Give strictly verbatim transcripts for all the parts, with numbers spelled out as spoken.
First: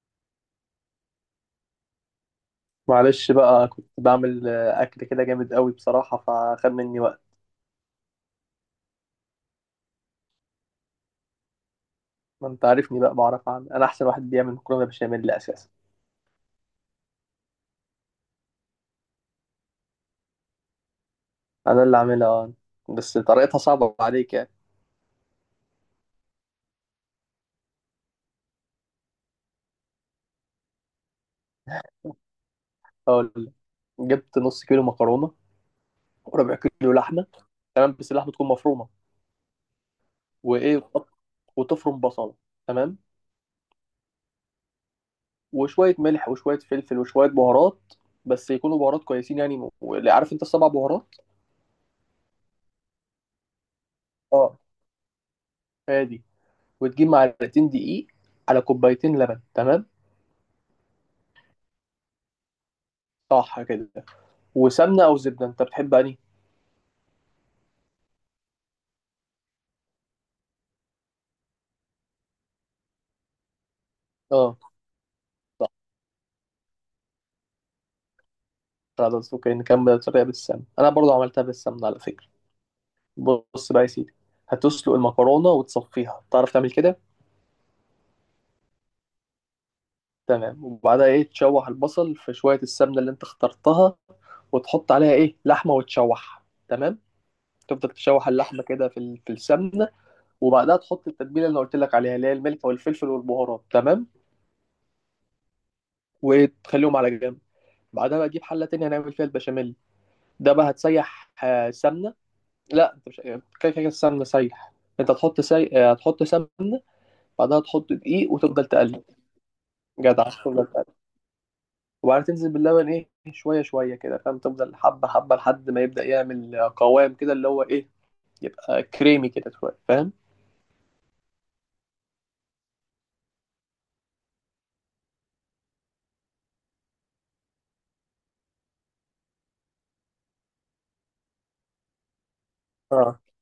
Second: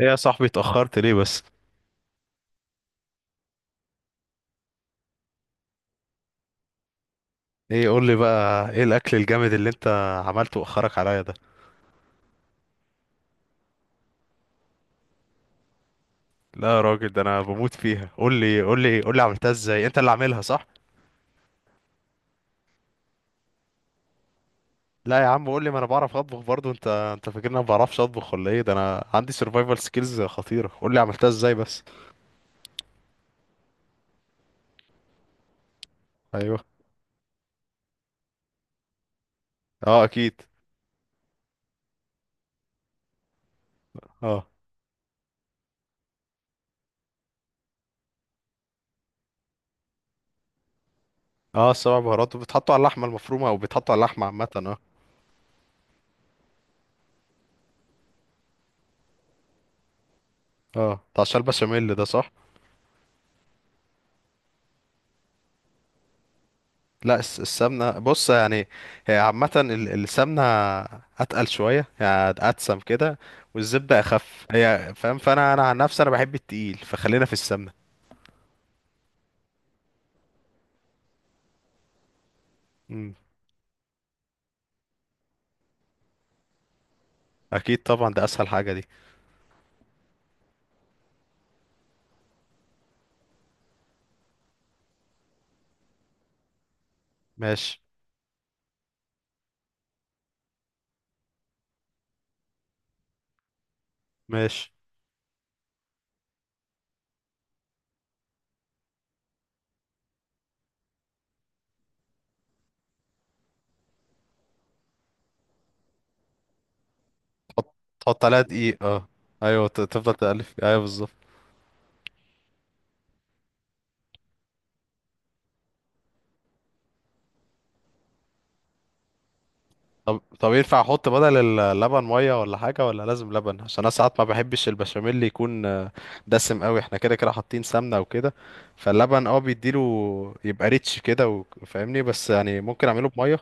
ايه يا صاحبي اتأخرت ليه بس؟ معلش بقى كنت بعمل آه، اكل كده جامد قوي بصراحه، فخد مني وقت. ايه، قول لي بقى ايه الاكل الجامد اللي انت عملته واخرك عليا ده؟ ما انت عارفني بقى، بعرف اعمل انا احسن واحد بيعمل مكرونه بشاميل اساسا. لا يا راجل، ده انا بموت فيها. قول لي قول لي قول لي عملتها ازاي؟ انت اللي عاملها صح؟ انا اللي عاملها آه. بس طريقتها صعبه عليك يعني. لا يا عم، قول لي، ما انا بعرف اطبخ برضو. انت انت فاكرني ما بعرفش اطبخ ولا ايه؟ ده انا عندي سرفايفل سكيلز خطيرة. قول لي عملتها ازاي بس. هقول لك. جبت نص كيلو مكرونه وربع ايوه. كيلو لحمه. تمام، بس اللحمه تكون مفرومه، اه اكيد. وايه، وتقط- وتفرم بصله. تمام. اه، وشويه ملح وشويه فلفل وشويه بهارات، بس يكونوا بهارات كويسين يعني، واللي عارف انت السبع بهارات. اه، السبع بهارات بتحطوا على اللحمة المفرومة او بتحطوا على اللحمة عامة؟ اه، اه. هادي. وتجيب معلقتين دقيق على كوبايتين لبن. تمام. اه، بتاع الشال بشاميل ده صح؟ صح كده. وسمنة أو زبدة، أنت بتحب أنهي؟ لا، الس- السمنة بص يعني. هي عامة ال- السمنة أتقل شوية يعني، أتسم كده. والزبدة أخف أه. هي، فاهم؟ فأنا، أنا عن نفسي أنا بحب التقيل، فخلينا في السمنة. خلاص، أوكي، نكمل الطريقة بالسمنة. أنا برضو عملتها بالسمنة على فكرة. مم. بص بقى يا سيدي. هتسلق المكرونة وتصفيها، تعرف تعمل كده؟ أكيد طبعا، ده أسهل حاجة دي. تمام. وبعدها إيه، تشوح البصل في شوية السمنة اللي أنت اخترتها، وتحط عليها إيه لحمة وتشوح. تمام؟ ماشي. تفضل تشوح اللحمة كده في ال- في السمنة. وبعدها تحط التتبيلة اللي أنا قلت لك عليها، اللي هي الملح والفلفل والبهارات. تمام؟ ماشي. وتخليهم على جنب. بعدها بقى تجيب حلة تانية هنعمل فيها البشاميل. ده بقى هتسيح آه، سمنة. لا انت مش يعني، كده كده السمنه سايح. انت هتحط سي... آه، هتحط سمنه. بعدها تحط تحط تحط دقيق عليها وتفضل دقيق، تقلب. اه. أيوة، ت- تفضل جدع. تقلب، تفضل أيوة تقلب بالظبط. وبعدين تنزل باللبن، ايه، شويه شويه كده، فاهم. تفضل حبه حبه لحد ما يبدا يعمل آه، قوام كده، اللي هو ايه، آه، كريمي كده شويه، فاهم. طب طب، ينفع احط بدل اللبن ميه ولا حاجه، ولا لازم لبن؟ عشان انا ساعات ما بحبش البشاميل اللي يكون آه، دسم قوي، احنا كده كده حاطين سمنه وكده، فاللبن اه بيديله يبقى ريتش كده و- فاهمني. بس يعني ممكن اعمله اه. بميه.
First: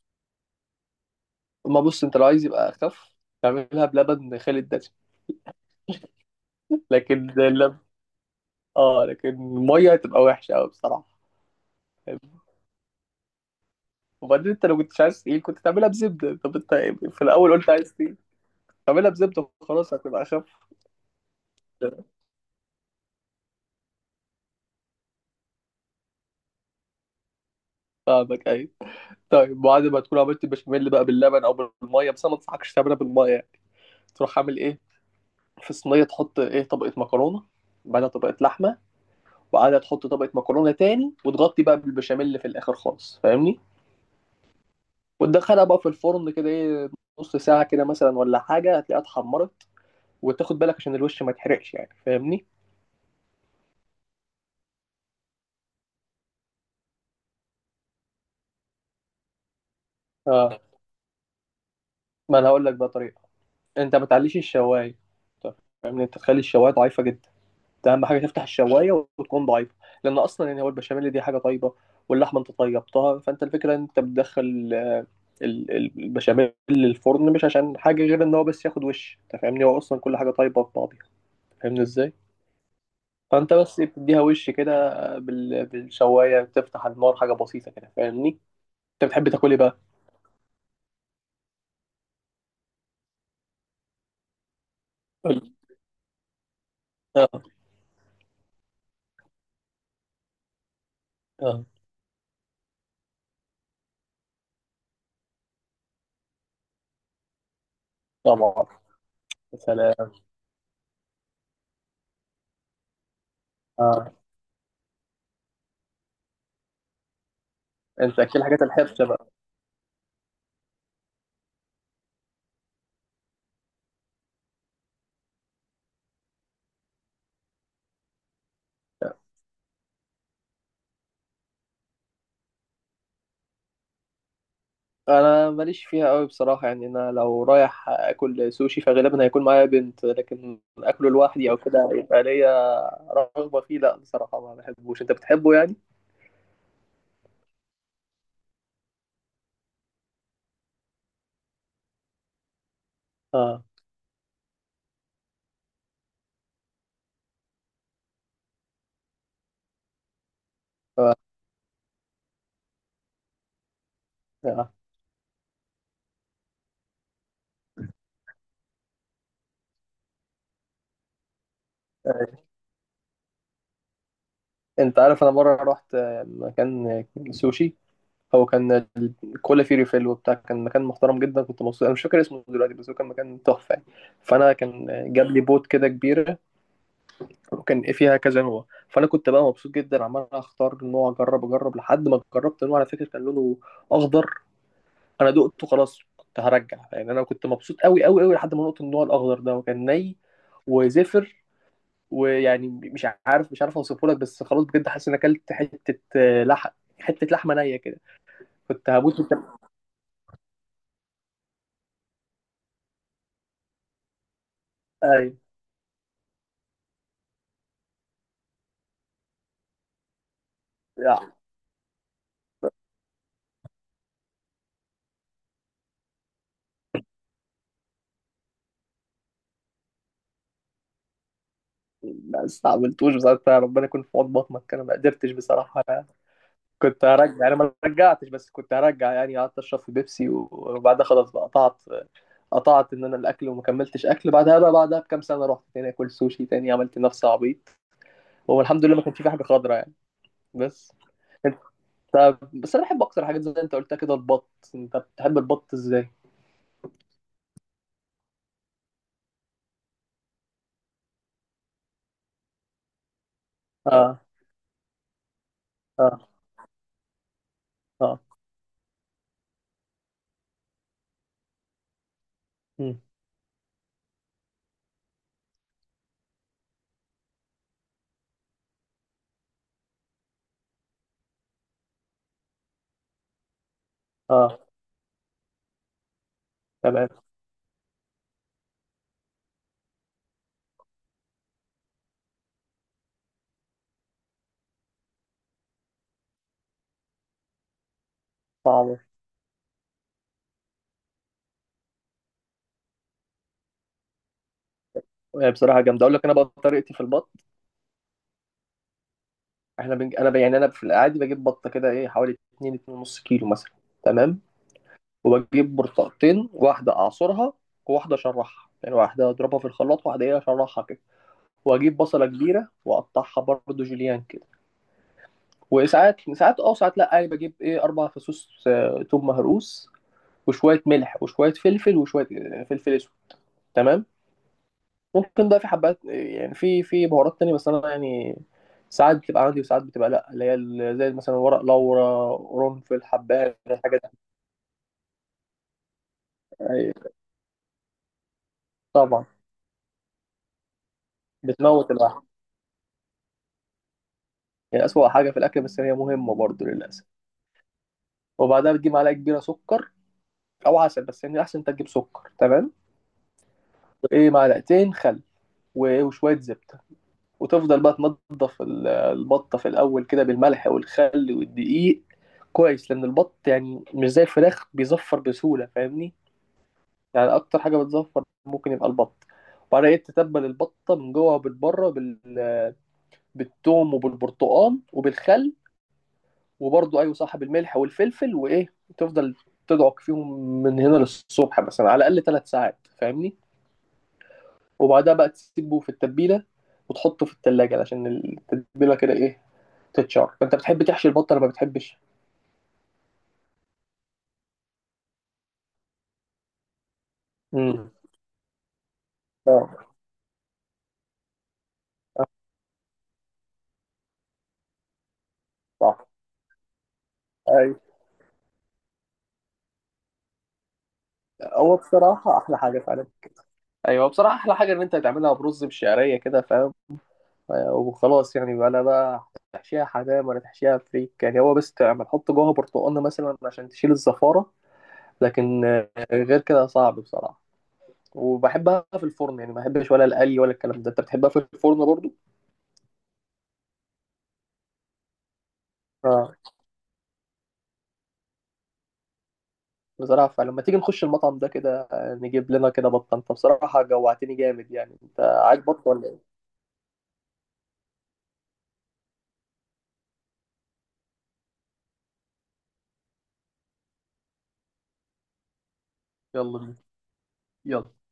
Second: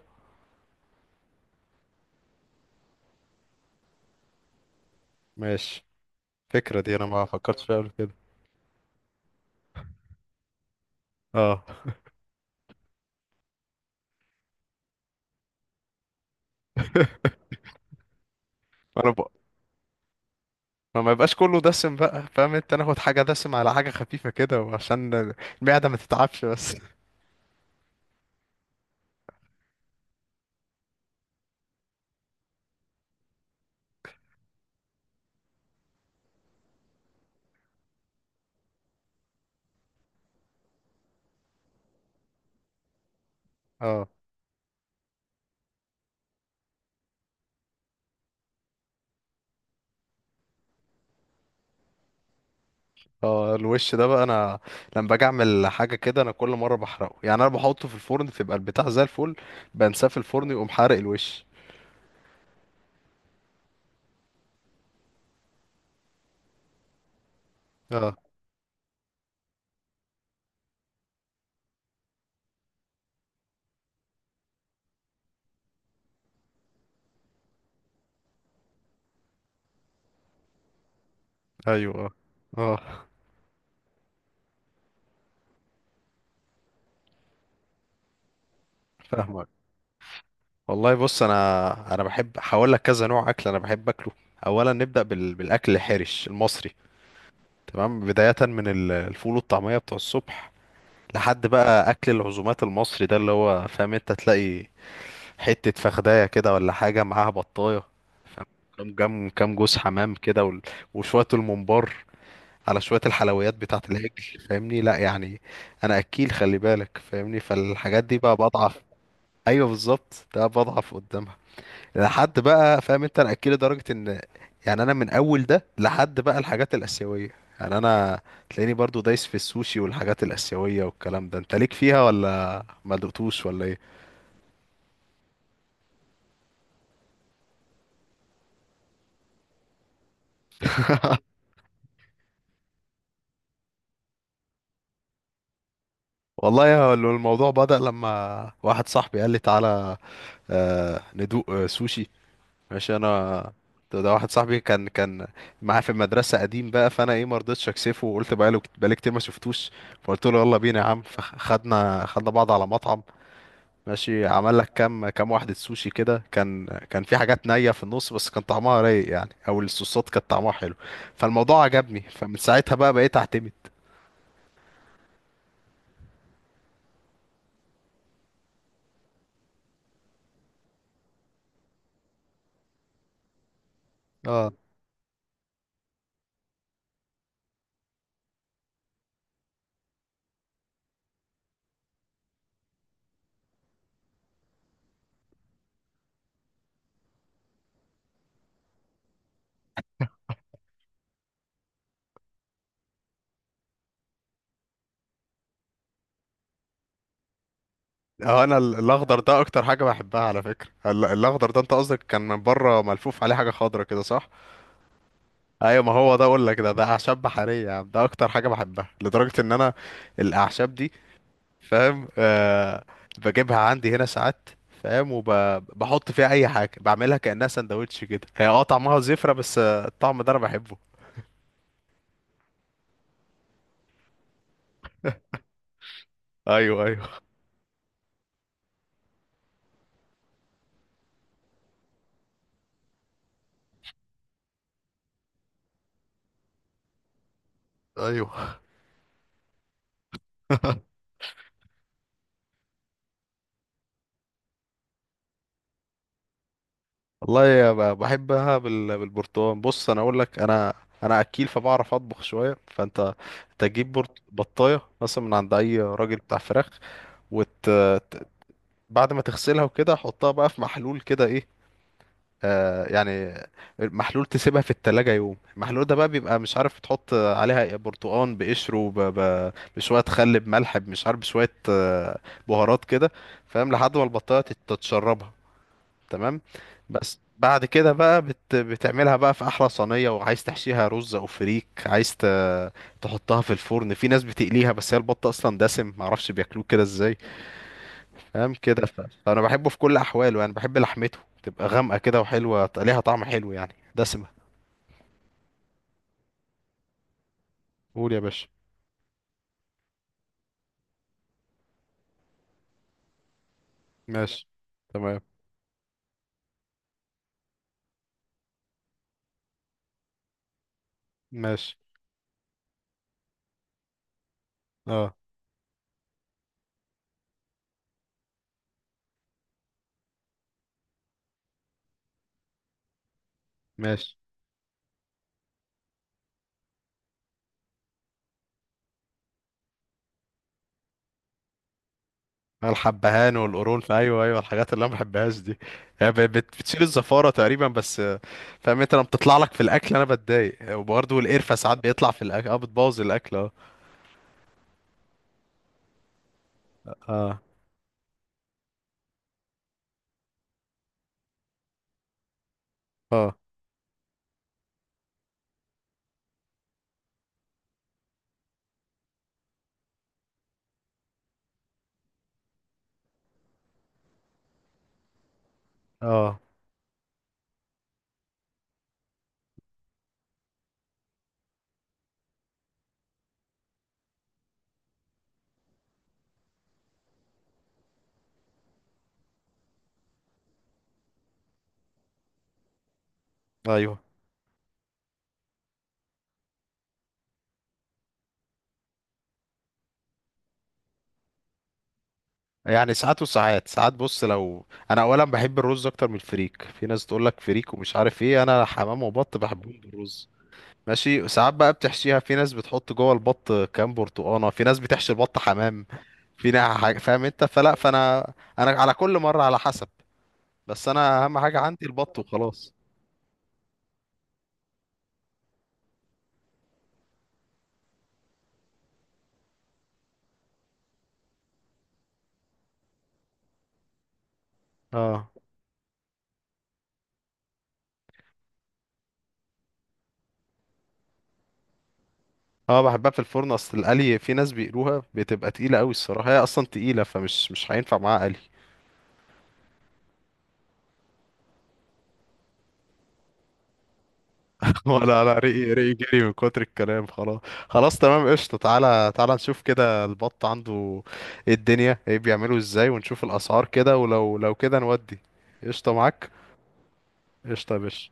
اما بص، انت لو عايز يبقى اخف، تعملها بلبن خالي الدسم. ماشي. الفكره دي انا ما لكن فكرتش فيها اللبن، قبل كده. اه، لكن الميه تبقى وحشه قوي بصراحه. اه. وبعدين انت لو كنتش عايز تقيل كنت تعملها بزبده. طب انت في الاول قلت عايز تقيل، تعملها انا بقى بزبده وخلاص هتبقى اخف. ما يبقاش كله دسم بقى، فاهم؟ انت ناخد حاجه دسم على حاجه خفيفه كده، وعشان المعده ما تتعبش بس. فاهمك. ايوه، طيب بعد ما تكون عملت البشاميل بقى باللبن او بالميه، بس انا ما انصحكش تعملها بالميه يعني. تروح عامل ايه، في صينيه تحط ايه طبقه مكرونه، بعدها طبقه لحمه، وبعدها تحط طبقه مكرونه تاني، وتغطي بقى بالبشاميل في الاخر خالص، فاهمني. اه. وتدخلها بقى في الفرن كده، ايه، نص ساعه كده مثلا ولا حاجه، هتلاقيها اتحمرت. وتاخد بالك عشان الوش ما يتحرقش يعني، فاهمني. اه، الوش ده بقى، انا لما باجي اعمل حاجه كده، انا كل مره بحرقه. يعني انا بحطه في الفرن تبقى البتاع زي الفل، بنساه في الفرن اه، يقوم حارق الوش. ما انا هقول لك بقى طريقه. انت ما تعليش الشوايه. طب، فاهمني، انت تخلي الشوايه ضعيفه جدا. ده اهم اه. حاجه، تفتح الشوايه وتكون ضعيفه. لان اصلا يعني هو البشاميل دي حاجه طيبه، واللحمه انت طيبتها، فانت الفكره ان انت بتدخل آه، ال- ال- البشاميل للفرن مش عشان حاجه غير ان هو بس ياخد وش. انت فاهمني، هو اصلا كل حاجه طيبه في بعضها. فاهمني ايوه. اه. ازاي. اه. فانت بس بتديها وش كده بال- بالشوايه، بتفتح النار حاجه بسيطه كده، فاهمني. انت بتحب فاهمك. تاكل ايه بقى؟ والله بص، انا انا بحب، هقول لك كذا نوع اكل انا بحب اكله. اولا نبدا بال... قول. بالاكل الحرش المصري. اه. تمام، بدايه من ال- الفول والطعميه بتوع الصبح، لحد اه. بقى اكل العزومات المصري، ده اللي هو فاهم، انت تلاقي حتة فخداية كده ولا حاجة معاها بطاية، فاهم؟ طبعا. كام كام كام يا جوز سلام. حمام كده، وال- وشوية الممبار على شوية الحلويات بتاعة آه. العجل. فاهمني؟ لا يعني، أنا أكيل، خلي بالك، فاهمني. فالحاجات دي انت بقى اكل حاجات بضعف. الحرشه بقى. أيوه بالظبط، ده بضعف قدامها، لحد بقى، فاهم أنت، أنا أكيل لدرجة إن يعني أنا من أول ده لحد بقى الحاجات الآسيوية، يعني أنا تلاقيني برضو دايس في السوشي والحاجات الآسيوية والكلام ده. أنت ليك فيها ولا ما دقتوش ولا إيه؟ انا ماليش فيها قوي بصراحه يعني، انا لو رايح اكل سوشي فغالبا هيكون معايا بنت، لكن اكله لوحدي او كده يبقى ليا رغبه فيه، لا بصراحه ما بحبوش. انت بتحبه يعني؟ والله يا- الموضوع بدأ لما واحد صاحبي قال لي تعالى آه، ندوق آه، سوشي. ماشي انا. اه. ده ده واحد صاحبي كان كان معاه في المدرسه قديم بقى، فانا ايه ما رضيتش اكسفه، وقلت بقاله، بقالي كتير ما شفتوش، فقلت له يلا بينا يا عم، ف- فخدنا خدنا بعض على مطعم. ماشي، عمل لك آه. كام كام واحده سوشي كده، كان كان في حاجات نيه في النص، بس كان طعمها رايق يعني، او الصوصات كانت طعمها حلو، فالموضوع عجبني، فمن ساعتها بقى بقيت اعتمد. انت عارف، انا مره رحت مكان سوشي. هو كان كل فيه ريفيل وبتاع، كان مكان محترم جدا، كنت مبسوط. انا مش فاكر اسمه دلوقتي، بس هو كان مكان تحفه يعني. اه. فانا كان جاب لي بوت كده كبيره، وكان إيه فيها كذا نوع. فانا كنت بقى مبسوط جدا، عمال اختار نوع اجرب اجرب لحد ما جربت نوع على فكره كان لونه اخضر. انا دقته، خلاص كنت هرجع يعني، انا كنت مبسوط قوي قوي قوي لحد ما نقطة النوع الاخضر ده، وكان ني وزفر، ويعني مش عارف مش عارف اوصفه لك، بس خلاص بجد حاسس ان اكلت حته آه، لحم، حته لحمه نيه كده. اه، انا ال- كنت الاخضر هموت ده وكان. اكتر حاجه بحبها على فكره. ال- الاخضر ده، انت قصدك كان من بره ملفوف عليه حاجه خضرا كده، صح؟ ايوه ايوه، ما هو ده اقول لك، ده ده اعشاب بحريه يا عم. ده اكتر حاجه بحبها، لدرجه ان انا الاعشاب دي، يعني، فاهم؟ آه، بجيبها عندي هنا ساعات، فاهم؟ وبحط فيها اي حاجه، بعملها كانها سندوتش كده. هي اه طعمها زفره، بس آه، الطعم ده انا بحبه. ما استعملتوش بصراحه، ربنا يكون في عون بطنك، انا ما قدرتش بصراحه. ايوه، كنت ايوه. هرجع يعني، ما رجعتش، بس كنت هرجع يعني. قعدت اشرب في بيبسي و- وبعدها خلاص بقى قطعت قطعت ان انا الاكل، وما كملتش اكل بعدها بقى، بعدها بكام سنه رحت تاني اكل سوشي تاني، عملت نفسي عبيط. ايوه. والحمد لله ما كانش في حاجه خضرا يعني. بس انت، بس انا بحب اكتر حاجات زي ما انت قلتها كده البط. انت بتحب البط ازاي؟ والله يا ب- بحبها بال- بالبرتقال. بص انا اقول لك، انا انا اكيل فبعرف اطبخ شويه، فانت تجيب برت... اه. بطايه مثلا من عند اي راجل اه. بتاع فراخ، وت... اه. ت- بعد ما تغسلها وكده حطها بقى في محلول كده ايه، آه مم. يعني محلول، تسيبها في التلاجة يوم. المحلول ده بقى بيبقى مش عارف تحط عليها إيه، برتقان بقشره، ب... ب... بشوية خل بملح، مش عارف بشوية آه، بهارات كده، فاهم؟ لحد ما البطاية تت- اه. تتشربها. تمام. تمام. بس بعد كده بقى بت... بتعملها بقى في احلى صينيه، وعايز تحشيها رز او فريك، عايز ت... تحطها في الفرن. في ناس بتقليها، بس هي البط اصلا دسم، معرفش بياكلوه كده ازاي. تمام كده، ف... صعبه فانا بحبه في كل احواله. يعني بحب لحمته تبقى غامقه كده وحلوه، ليها طعم حلو يعني دسمه. هي بصراحه جامده. اقول لك انا بقى طريقتي في البط. قول يا باشا. احنا بنج... انا ب... يعني انا في العادي بجيب بطه كده ايه حوالي اتنين اتنين ونص كيلو مثلا. تمام. ماشي. تمام. وبجيب برتقتين، واحدة أعصرها وواحدة أشرحها، يعني واحدة أضربها في الخلاط، واحدة إيه أشرحها كده. ماشي. وأجيب بصلة كبيرة وأقطعها برضه جوليان كده. اه. وساعات ساعات أه، وساعات لأ، يعني بجيب إيه أربع فصوص آه، توم مهروس، وشوية ملح وشوية فلفل وشوية آه، فلفل أسود. تمام. ماشي. ممكن بقى في حبات، آه، يعني في في بهارات تانية، بس أنا يعني ساعات بتبقى عندي وساعات بتبقى لأ، اللي هي ال- زي مثلا ورق لورا، قرنفل، الحبهان حبات، والقرون، الحاجات دي. ايوه، ايوه، الحاجات اللي انا ما بحبهاش دي. هي ب- بت- بتشيل أيوة، الزفاره تقريبا بس. فاهم انت لما طبعا، بتطلع لك في الاكل انا بتضايق. وبرضه القرفه ساعات بتموت بيطلع في الواحد. الاكل، اه بتبوظ الاكل، اه. هي أسوأ حاجة في الأكل، بس هي مهمة برضه للأسف. اه. وبعدها بتجيب معلقة كبيرة سكر أو عسل، بس يعني الأحسن أنت تجيب سكر. تمام. اه. وإيه معلقتين خل، وإيه، وشوية زبدة. وتفضل بقى تنضف ال- البطة في الأول كده بالملح والخل والدقيق كويس، لأن البط يعني مش زي الفراخ بيزفر بسهولة، فاهمني. اه. يعني أكتر حاجة بتزفر ممكن يبقى البط. وبعدها إيه، تتبل البطة من جوه وبالبره بال... بالثوم وبالبرتقال وبالخل. وبرضه ايوه صاحب الملح والفلفل وايه. تفضل تدعك فيهم من هنا للصبح مثلا، على الاقل ثلاث ساعات، فاهمني. ايوه، وبعدها بقى تسيبه في التتبيله، وتحطه في التلاجة عشان التتبيله كده ايه تتشار. فانت بتحب تحشي البطه ولا ما بتحبش؟ يعني ساعات وساعات ساعات، بص لو، انا اولا بحب الرز اكتر من الفريك، في ناس تقول لك فريك امم. ومش عارف ايه، انا حمام وبط بحبهم اه. بالرز. ماشي، ساعات بقى بتحشيها. آه، في ناس بتحط جوه البط كام برتقانه. في ناس بتحشي البط حمام. صح. في ناس حاجة- فاهم انت؟ فلا، ايوه، فانا، انا على كل مره على حسب. بس انا اهم حاجه هو عندي البط بصراحه احلى وخلاص. حاجه فعلا. ايوه، بصراحه احلى حاجه ان انت تعملها برز بشعريه كده، فاهم. آه، وخلاص يعني بقى، لا بقى تحشيها حمام ولا تحشيها فريك، يعني هو بس تعمل حط جواها برتقانه مثلا عشان تشيل الزفاره. اه. لكن آه، غير كده صعب بصراحة. وبحبها في الفرن يعني، ما بحبش ولا القلي ولا الكلام ده. انت بتحبها في الفرن برضو؟ اه، بحبها في الفرن. اصل القلي في ناس بيقلوها بتبقى تقيله قوي الصراحه. اه. هي اصلا تقيله، فمش مش هينفع معاها قلي. بصراحة فلما تيجي نخش المطعم ده كده آه، نجيب لنا كده بطة. انت بصراحة جوعتني جامد يعني، انت ولا لا، رقي عاجبك رقي، ولا جري من ايه؟ كتر الكلام خلاص. خلاص تمام قشطه، تعالى تعالى نشوف كده البط عنده ايه الدنيا، ايه بيعمله ازاي، ونشوف الاسعار كده. ولو لو كده نودي. قشطه معاك. يلا بينا. قشطه يا يلا. باشا.